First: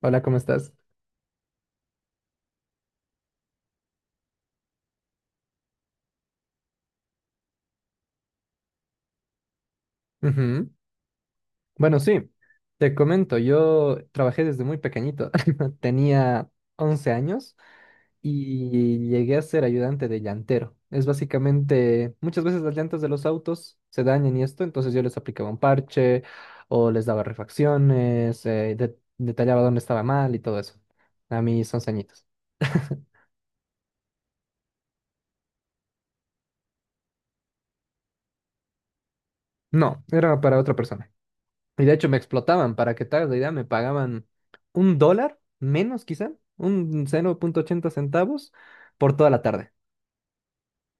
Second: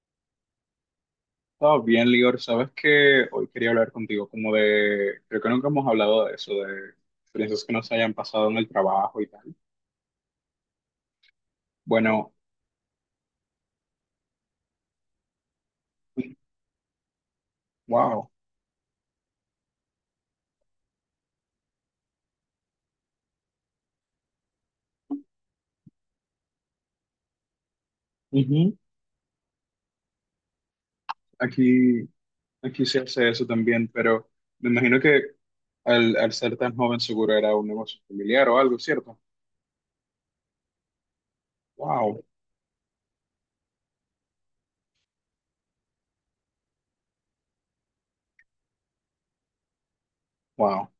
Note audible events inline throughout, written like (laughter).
Hola, ¿cómo estás? Estaba bien, Lior. Sabes que hoy quería hablar contigo creo que nunca hemos hablado de eso, de experiencias que nos hayan pasado en el trabajo y tal. Ujú. Bueno, sí, Bueno, te comento, yo trabajé desde muy pequeñito, (laughs) tenía 11 años wow. y llegué a ser ayudante de llantero. Es básicamente, muchas veces las llantas de los autos se dañan y esto, entonces yo les aplicaba un parche o les daba refacciones, Ujú. Detallaba dónde estaba mal y todo eso, a mis 11 Aquí, añitos. aquí se (laughs) hace eso también, pero me imagino que al ser tan joven seguro era un negocio familiar o algo, ¿cierto? No, era para otra persona. Y de hecho me Wow, explotaban, para que te hagas la idea, me pagaban un dólar menos quizá, un 0,80 centavos por toda la tarde. wow.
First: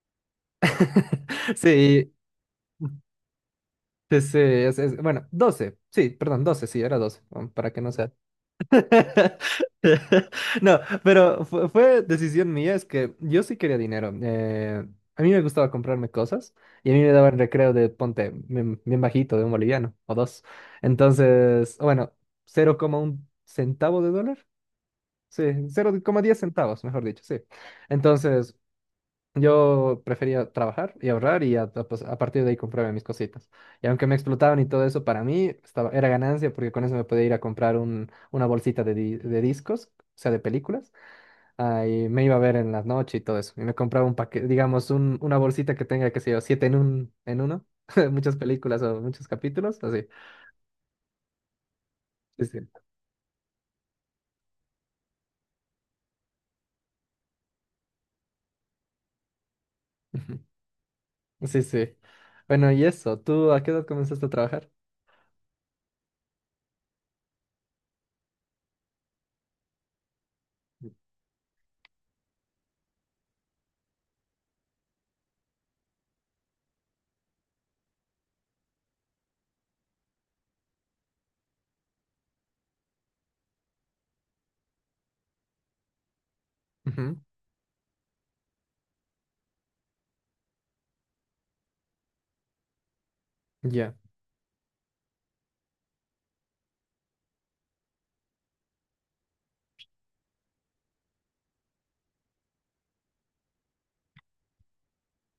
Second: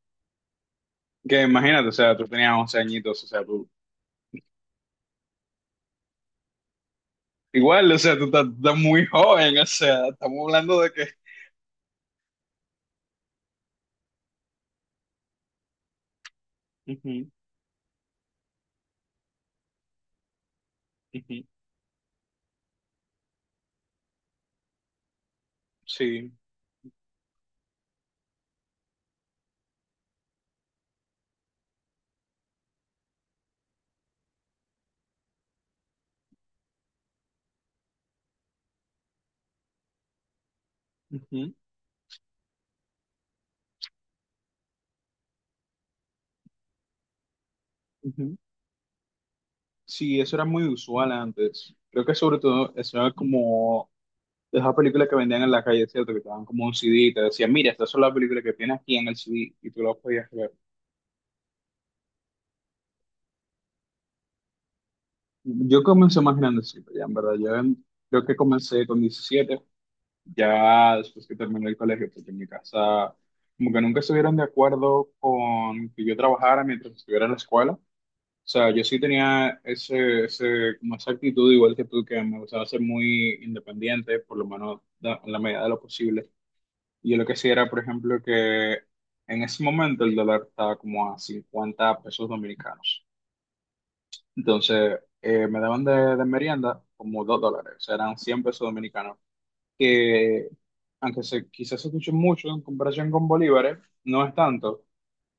(laughs) Que imagínate, o Sí, sea, tú tenías 11 añitos, o sea, tú, sí, bueno, 12 sí, perdón, 12 sí, era 12 para que igual, no o sea. sea, tú estás, estás muy joven, (laughs) o sea, estamos hablando No, de que... pero fue decisión mía, es que yo sí quería dinero. A mí me gustaba comprarme cosas y a mí me Ujú, daban recreo de, ponte, bien, bien bajito, de un boliviano o dos. ujú. Entonces, bueno, 0,1 centavo de dólar. Sí, cero coma Sí. diez centavos, mejor dicho, sí. Entonces, yo prefería trabajar y ahorrar pues, a partir de ahí comprarme mis cositas. Y aunque me explotaban y todo eso, para mí era ganancia porque con eso me podía ir a comprar una bolsita de, de discos, o sea, de películas, Ujú, ah, y me iba a ver en la noche y todo eso. Y me compraba un paquete, digamos, una bolsita que tenga, qué sé yo, siete en uno, (laughs) ujú. muchas películas o muchos capítulos, así. Sí, eso era muy usual antes. Creo que sobre Sí, sí. todo (laughs) eso era como de esas películas que vendían en la calle, ¿cierto? Que te daban como un CD y te decían, mira, estas son las películas que tienes aquí en el CD y tú las podías Ujú. ver. Sí, sí. Bueno, y eso, ¿tú a qué edad comenzaste a trabajar? Yo comencé más grandecito, ya en verdad. Creo que comencé con 17, ya después que terminé el colegio, porque en mi casa como que nunca estuvieron de acuerdo con que yo trabajara mientras estuviera en la escuela. O sea, yo sí tenía como esa actitud igual que tú, que me gustaba ser muy independiente, por lo menos en la medida de lo posible. Y yo Ujú. lo que sí era, por ejemplo, que en ese momento el dólar estaba como a 50 pesos dominicanos. Ya, Entonces, me daban de merienda como 2 dólares, o sea, eran 100 pesos dominicanos, que aunque se, quizás se escuche mucho en comparación con bolívares, no es tanto.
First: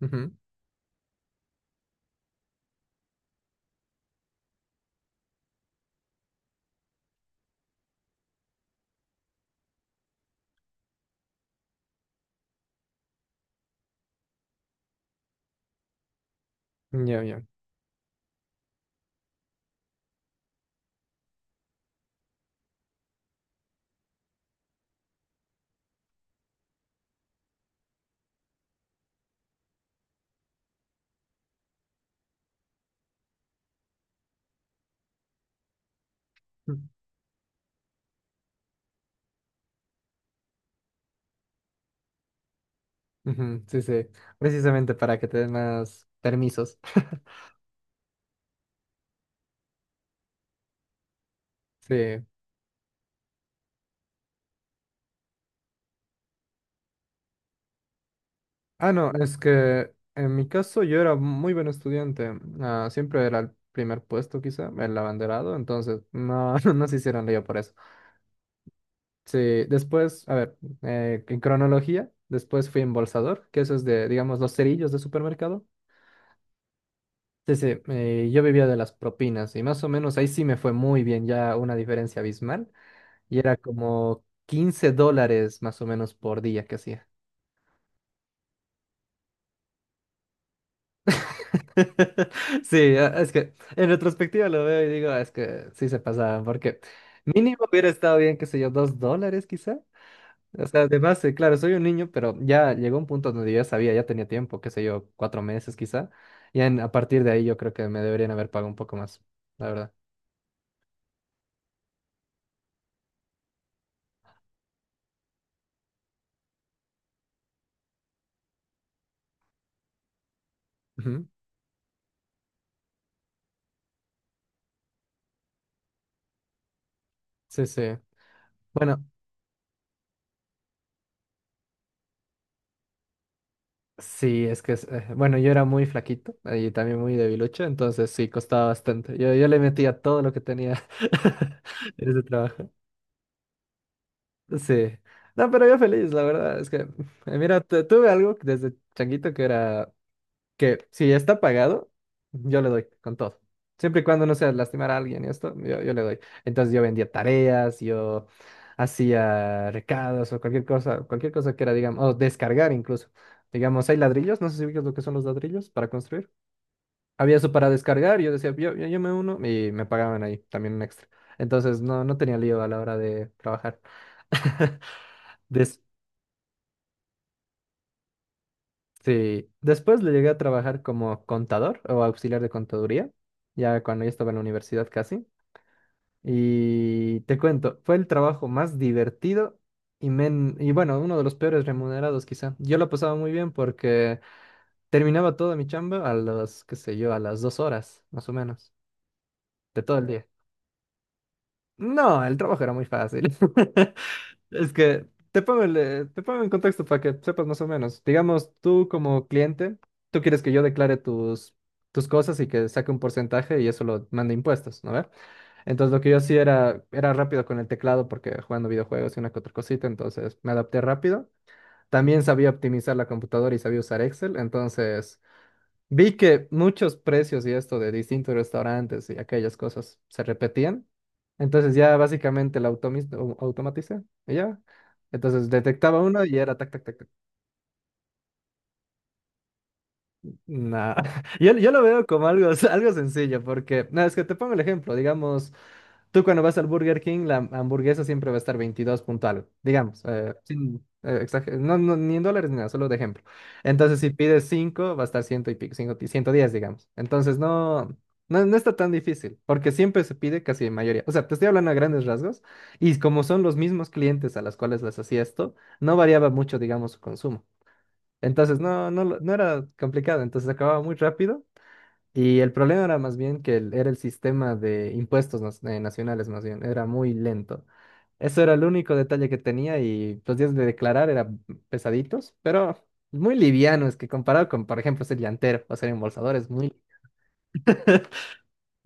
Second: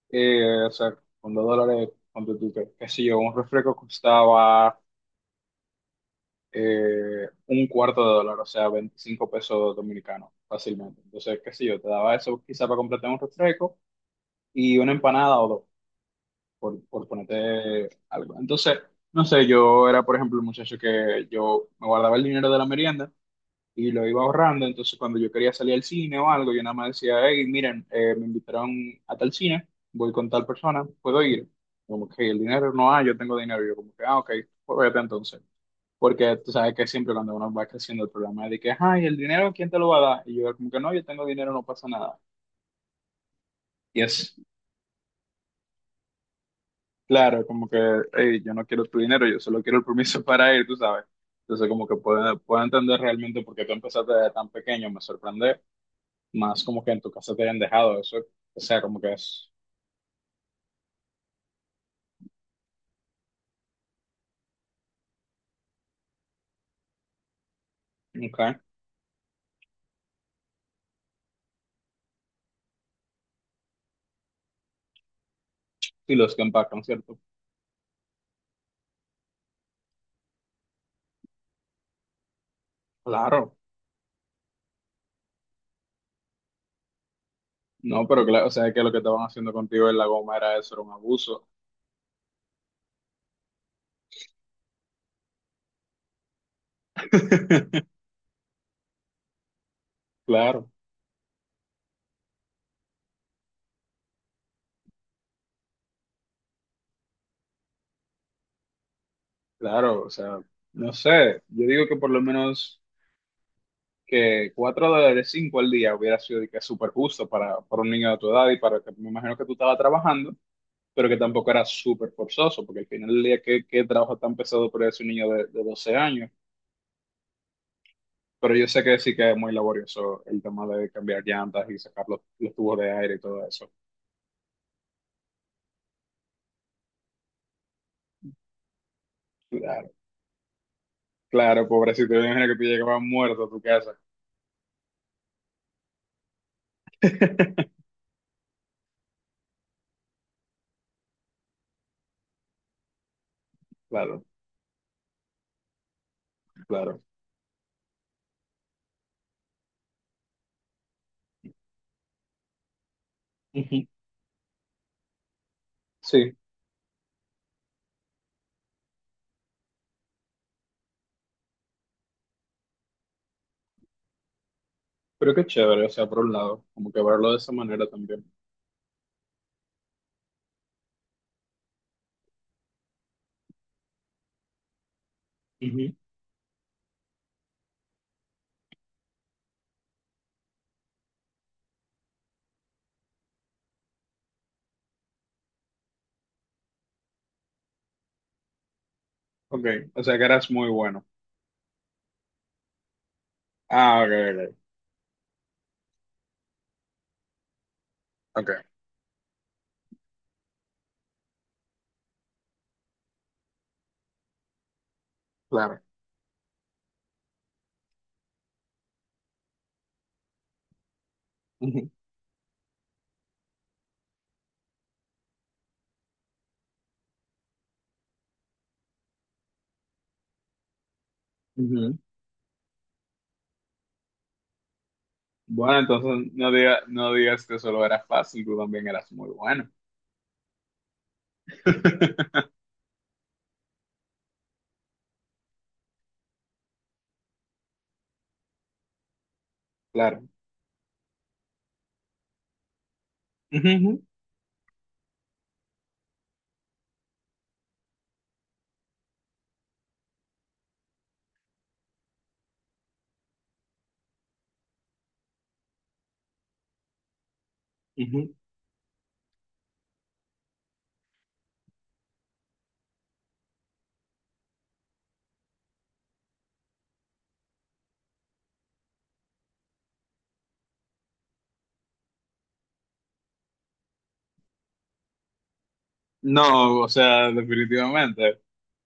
ujú, O sea, con 2 dólares, ponte tú, qué sé yo, un refresco costaba un cuarto de dólar, o sea, 25 pesos dominicanos, fácilmente. Entonces, qué sé yo, te daba eso quizá para completar un refresco y una empanada o dos, por ya, ya. ponerte algo. Entonces, no sé, yo era, por ejemplo, el muchacho que yo me guardaba el dinero de la merienda y lo iba ahorrando, entonces cuando yo quería salir al cine o algo, yo nada más decía, hey, miren, me invitaron a tal cine, voy con tal persona, ¿puedo ir? Como que el dinero no hay, yo tengo dinero. Yo como que, ah, ok, pues vete entonces. Porque tú sabes que Mm, siempre cuando uno va creciendo el problema es de que, ay, el dinero, ¿quién te lo va a dar? Y yo como que no, yo tengo dinero, no pasa nada. ujú, sí, Y sí. es Precisamente para que te den más permisos. claro, (laughs) como que, "Ey, yo no quiero tu dinero, yo solo quiero el permiso (laughs) para ir, tú sabes. Entonces como que Sí. puedo entender realmente por qué tú empezaste desde tan pequeño, me sorprende más como que en tu casa te hayan dejado eso. O sea, Ah, como no, que es es, que en mi caso yo era muy buen estudiante. Ah, siempre era el primer puesto, quizá, el abanderado. Entonces, no, (laughs) no se hicieron lío por eso. ok, Sí, después, a ver, en cronología, después fui embolsador, que eso es de, digamos, los cerillos de supermercado. y los que empacan, ¿cierto? Sí, sí, yo vivía de las propinas y más o menos ahí sí me fue muy bien, ya una diferencia abismal. Y Claro, era como $15 más o menos por día que hacía. no, pero claro, o sea, que lo que estaban haciendo contigo en la goma era eso, era un abuso, (laughs) Sí, es que en retrospectiva lo veo y digo, es que sí se pasaban, porque mínimo (laughs) hubiera estado bien, qué sé yo, $2 quizá. O claro. sea, además, claro, soy un niño, pero ya llegó un punto donde yo ya sabía, ya tenía tiempo, qué sé yo, 4 meses quizá. A partir de ahí yo creo que me deberían haber pagado un poco más, la verdad. Claro, o sea, no sé, yo digo que por lo menos que 4 dólares 5 al día hubiera sido de que súper justo para un niño de tu edad y para que me imagino que tú estabas trabajando, pero que Ujú. tampoco era súper forzoso, porque al final del día, ¿qué, qué trabajo tan pesado para ese niño de 12 años? Sí, sí. Pero yo sé que Bueno. sí que es muy laborioso el tema de cambiar llantas y sacar los tubos de aire y todo eso. Sí, bueno, yo era muy flaquito y también muy debilucho, entonces sí, costaba bastante. Yo le Claro, metía todo lo que tenía (laughs) claro, en pobrecito, yo ese me imagino que tú trabajo. llegabas muerto a tu casa. Sí. No, pero yo feliz, la verdad. Mira, (laughs) tuve algo desde changuito que era que si ya está pagado, yo le doy con todo. Siempre y Claro, cuando no sea lastimar a alguien y esto, yo le doy. Entonces yo claro. vendía tareas, yo hacía recados o cualquier cosa que era, digamos, o descargar incluso. Ujú. Digamos, hay ladrillos, no sé si ubicas lo que son los ladrillos para construir. Sí, Había eso para descargar, yo decía, yo me uno y me pagaban ahí también un extra. Entonces no, no tenía lío a la hora de trabajar. (laughs) pero qué Des- chévere, o sea, por un lado, como que verlo de esa manera también. Sí, después le llegué a trabajar como contador o auxiliar de contaduría, ya cuando ya estaba en la universidad casi. Ujú. Y te cuento, fue el trabajo más divertido y, y bueno, uno de los peores remunerados quizá. Yo lo pasaba muy bien porque terminaba toda mi chamba a las, qué sé yo, a las 2 horas, más o menos, Ok, de todo o el sea que día. eras muy bueno. No, el trabajo era muy fácil. (laughs) Ah, ok, Es que te pongo, te pongo en contexto para que sepas más o menos. ok, Digamos, ok, tú como cliente, tú quieres que yo declare tus cosas y que saque un porcentaje y eso lo mande a impuestos, ¿no ve? claro. Entonces lo que yo hacía era rápido con el teclado porque jugando videojuegos y una que otra cosita, entonces me adapté rápido. Ujú, También sabía optimizar la computadora y sabía usar Excel, entonces vi que muchos precios y esto de distintos restaurantes y aquellas cosas se repetían. Entonces ya ujú. básicamente automaticé y ya. Entonces Bueno, detectaba uno entonces y era tac, tac, tac, tac. no digas que solo eras fácil, tú también eras muy bueno. No, (laughs) yo lo veo como (laughs) algo, (laughs) algo sencillo, porque, no, es que te pongo el ejemplo, digamos, tú cuando vas al Burger King, la hamburguesa siempre va a estar 22 punto algo digamos, Claro. Sin, no, no, ni en dólares ni nada, solo de ejemplo. Ujú, ujú, Entonces, si pides 5 va a estar ciento y pico, 5 y 110, digamos. Entonces, no está tan difícil, porque siempre se pide casi en mayoría. O sea, te estoy hablando a grandes rasgos, y como son los mismos clientes a los cuales les hacía esto, no variaba mucho, digamos, su consumo. ujú. Entonces, no era complicado, entonces acababa muy rápido y el problema era más bien que era el sistema de impuestos nacionales, más bien, era muy lento. Eso era el único detalle que tenía y los días de declarar eran pesaditos, pero muy livianos, que comparado con, por ejemplo, ser llantero o ser embolsador es muy... No, o sea, definitivamente.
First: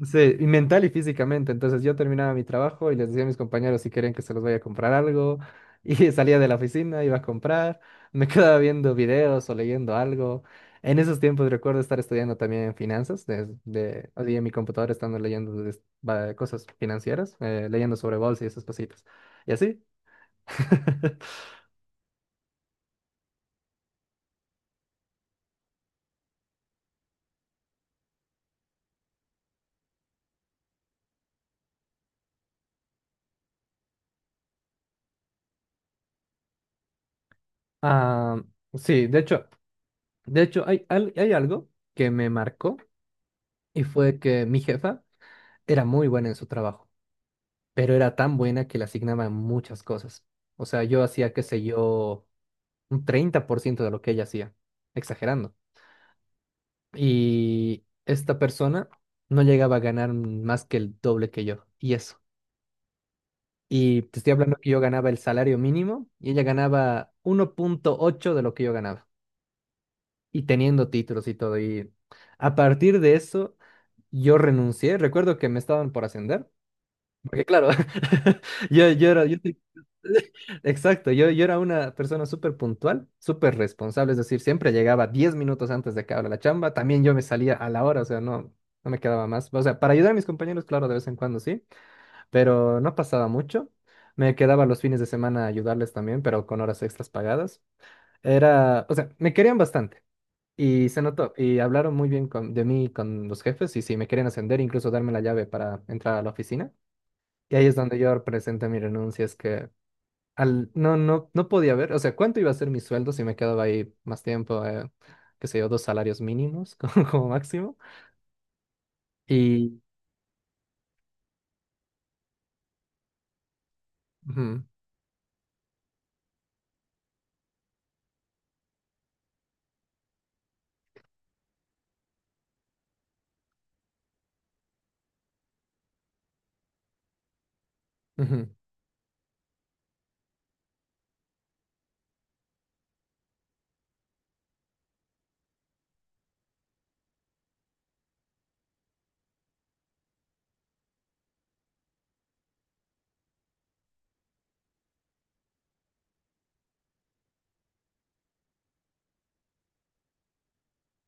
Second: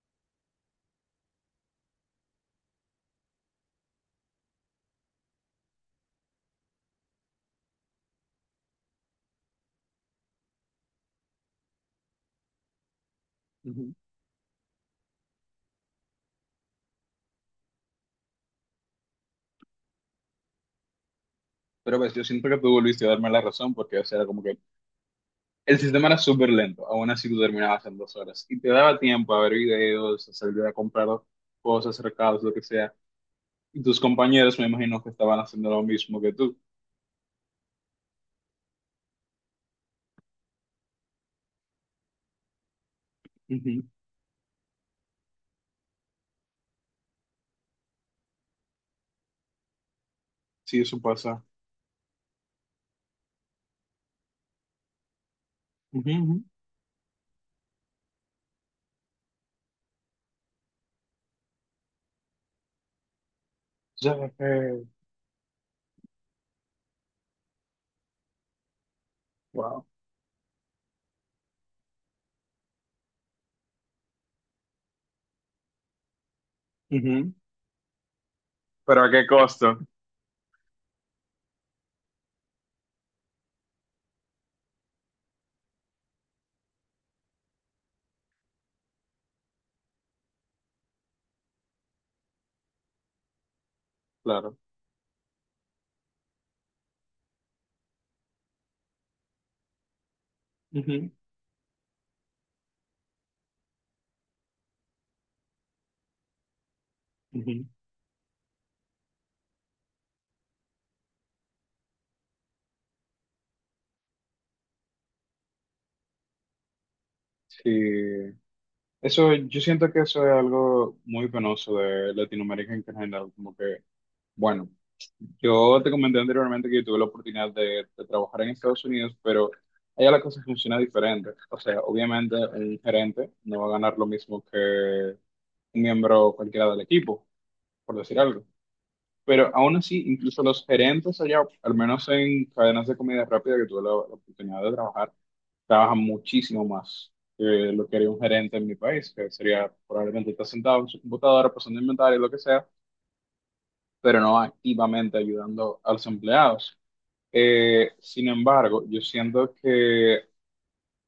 Sí, y mental y físicamente. Entonces yo terminaba mi trabajo y les decía a mis compañeros si querían que se los vaya a comprar algo. Y (laughs) salía de la oficina, iba a comprar, me (laughs) quedaba viendo videos o leyendo algo. En esos tiempos recuerdo estar estudiando también finanzas, Ujú. O sea, en mi computadora estando leyendo cosas financieras, leyendo sobre bolsa y esas cositas. Y así. (laughs) Pero pues yo siento que tú volviste a darme la razón porque, o sea, era como que el sistema era súper lento, aún así tú terminabas en 2 horas y te daba tiempo a ver videos, a salir a comprar cosas, recados, lo que sea. Y tus compañeros me imagino que estaban haciendo lo mismo que tú. Ah, sí, de hecho hay algo que me marcó y Ujú, fue que mi jefa era muy buena en su trabajo. Pero era tan buena que le asignaban muchas cosas. O sí, sea, eso yo hacía, pasa. qué sé yo, un 30% de lo que ella hacía, exagerando. Ujú, ujú. Y esta persona no llegaba a ganar más que el doble que yo, y eso. Y te Ya, estoy hablando que yo ganaba el salario mínimo y ella ganaba 1,8 de lo que yo ganaba, wow. y teniendo títulos y todo. Y a partir de eso, yo renuncié. Recuerdo que me estaban por ascender. Ujú, Porque claro, (laughs) pero a qué yo soy- costo, (laughs) exacto, yo era una persona súper puntual, súper responsable, es decir, siempre llegaba 10 minutos antes de que abra la chamba, también yo me salía a la hora, o sea, no, no me quedaba más, o sea, para ayudar a mis compañeros, claro, de vez en cuando sí, pero no pasaba mucho, me claro. quedaba los fines de semana a ayudarles también, pero con horas extras pagadas, era, o sea, me querían bastante. Y se Ujú, notó, y hablaron muy bien de mí con los jefes, y sí, me querían ascender, incluso darme la llave para entrar a la oficina. Y ujú. ahí es donde yo presenté mi renuncia, es que no, no podía ver, o sea, cuánto iba a ser mi sueldo si me quedaba ahí más tiempo, qué sé yo, 2 salarios mínimos (laughs) como, como máximo. Sí. Eso, yo Y siento que eso es algo muy penoso de Latinoamérica en general. Como que, ujú, bueno, yo te comenté anteriormente que yo tuve la oportunidad de trabajar en Estados Unidos, pero allá la cosa funciona diferente. O sea, obviamente un gerente no va a ganar lo mismo que un miembro cualquiera del equipo, por decir algo. ujú, Pero aún así, incluso los gerentes allá, al menos en cadenas de comida rápida que tuve la oportunidad de trabajar, trabajan muchísimo más que lo que haría un gerente en mi país, que sería probablemente estar sentado en su computadora, pasando inventario, lo que sea, pero no activamente ayudando a los empleados. Sin embargo, yo siento que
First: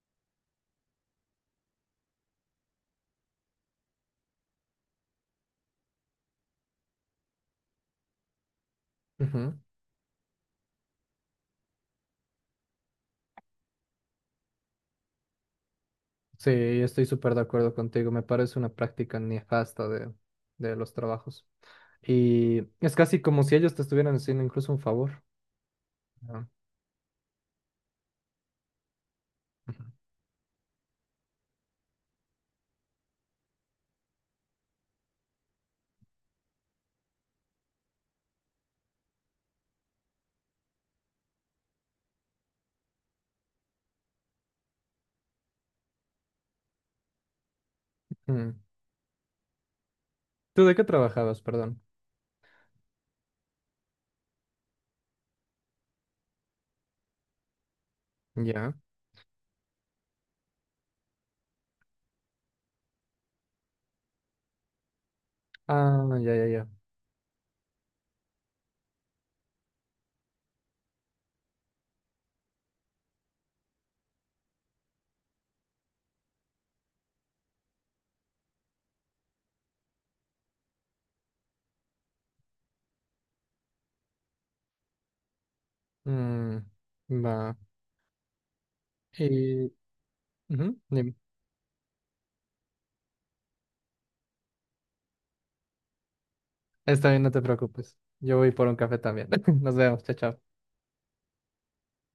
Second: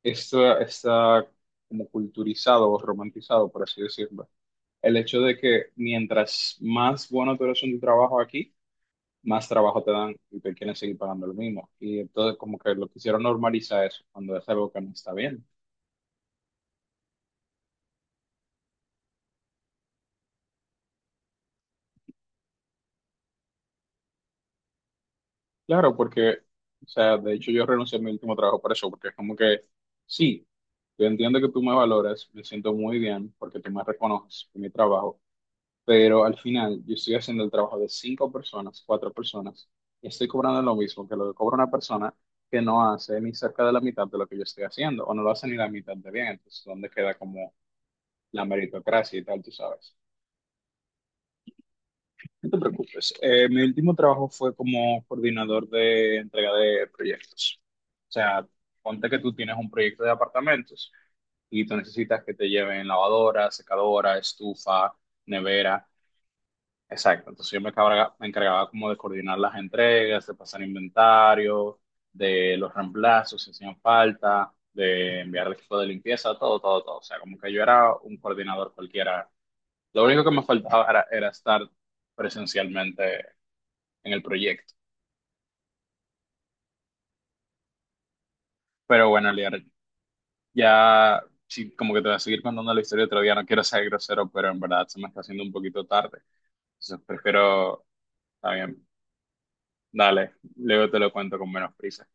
esto está como culturizado o romantizado, por así decirlo. El hecho de que mientras más bueno tú eres en tu trabajo aquí, más ujú. trabajo te dan y te quieren seguir pagando lo mismo. Y entonces como que lo quisieron normalizar eso cuando es algo que no está bien. Sí, estoy súper de acuerdo contigo, me parece una práctica nefasta de los trabajos. Y es casi como si ellos te estuvieran haciendo incluso un favor. Claro, porque, ¿No? o sea, de hecho yo renuncié a mi último trabajo por eso, porque es como que, Ujú. sí, yo entiendo que tú me valoras, me siento muy bien porque tú me reconoces por mi trabajo, pero al final yo estoy haciendo el trabajo de cinco personas, cuatro personas, y estoy cobrando lo mismo que lo que cobra una persona que no hace ni cerca de la mitad de lo que yo estoy haciendo, o no lo hace ni la mitad de bien, entonces, ¿dónde queda como la Mm. meritocracia y tal, tú sabes? ¿Tú de qué trabajabas, perdón? No te preocupes. Mi último trabajo fue como coordinador de entrega de proyectos. O sea, Ya. ponte que tú tienes un proyecto de apartamentos y tú necesitas que te lleven lavadora, secadora, estufa, nevera. Ah, ya, ya, ya. Exacto. Entonces me encargaba, como de coordinar las entregas, de pasar inventario, de los reemplazos si hacían falta, de enviar el equipo de limpieza, todo, todo, todo. O sea, como que yo era un coordinador cualquiera. Lo único que me faltaba era estar presencialmente en el proyecto. Mm, va. Pero bueno, Liar, Y... ujú, dime. ya sí, como que te voy a seguir contando la historia otro día. No quiero ser grosero, pero en verdad se me está haciendo un poquito tarde. Entonces Está bien, no te prefiero, preocupes. Yo voy está por un bien, café también. (laughs) Nos vemos, chao, dale, chao. luego te lo cuento con menos prisa.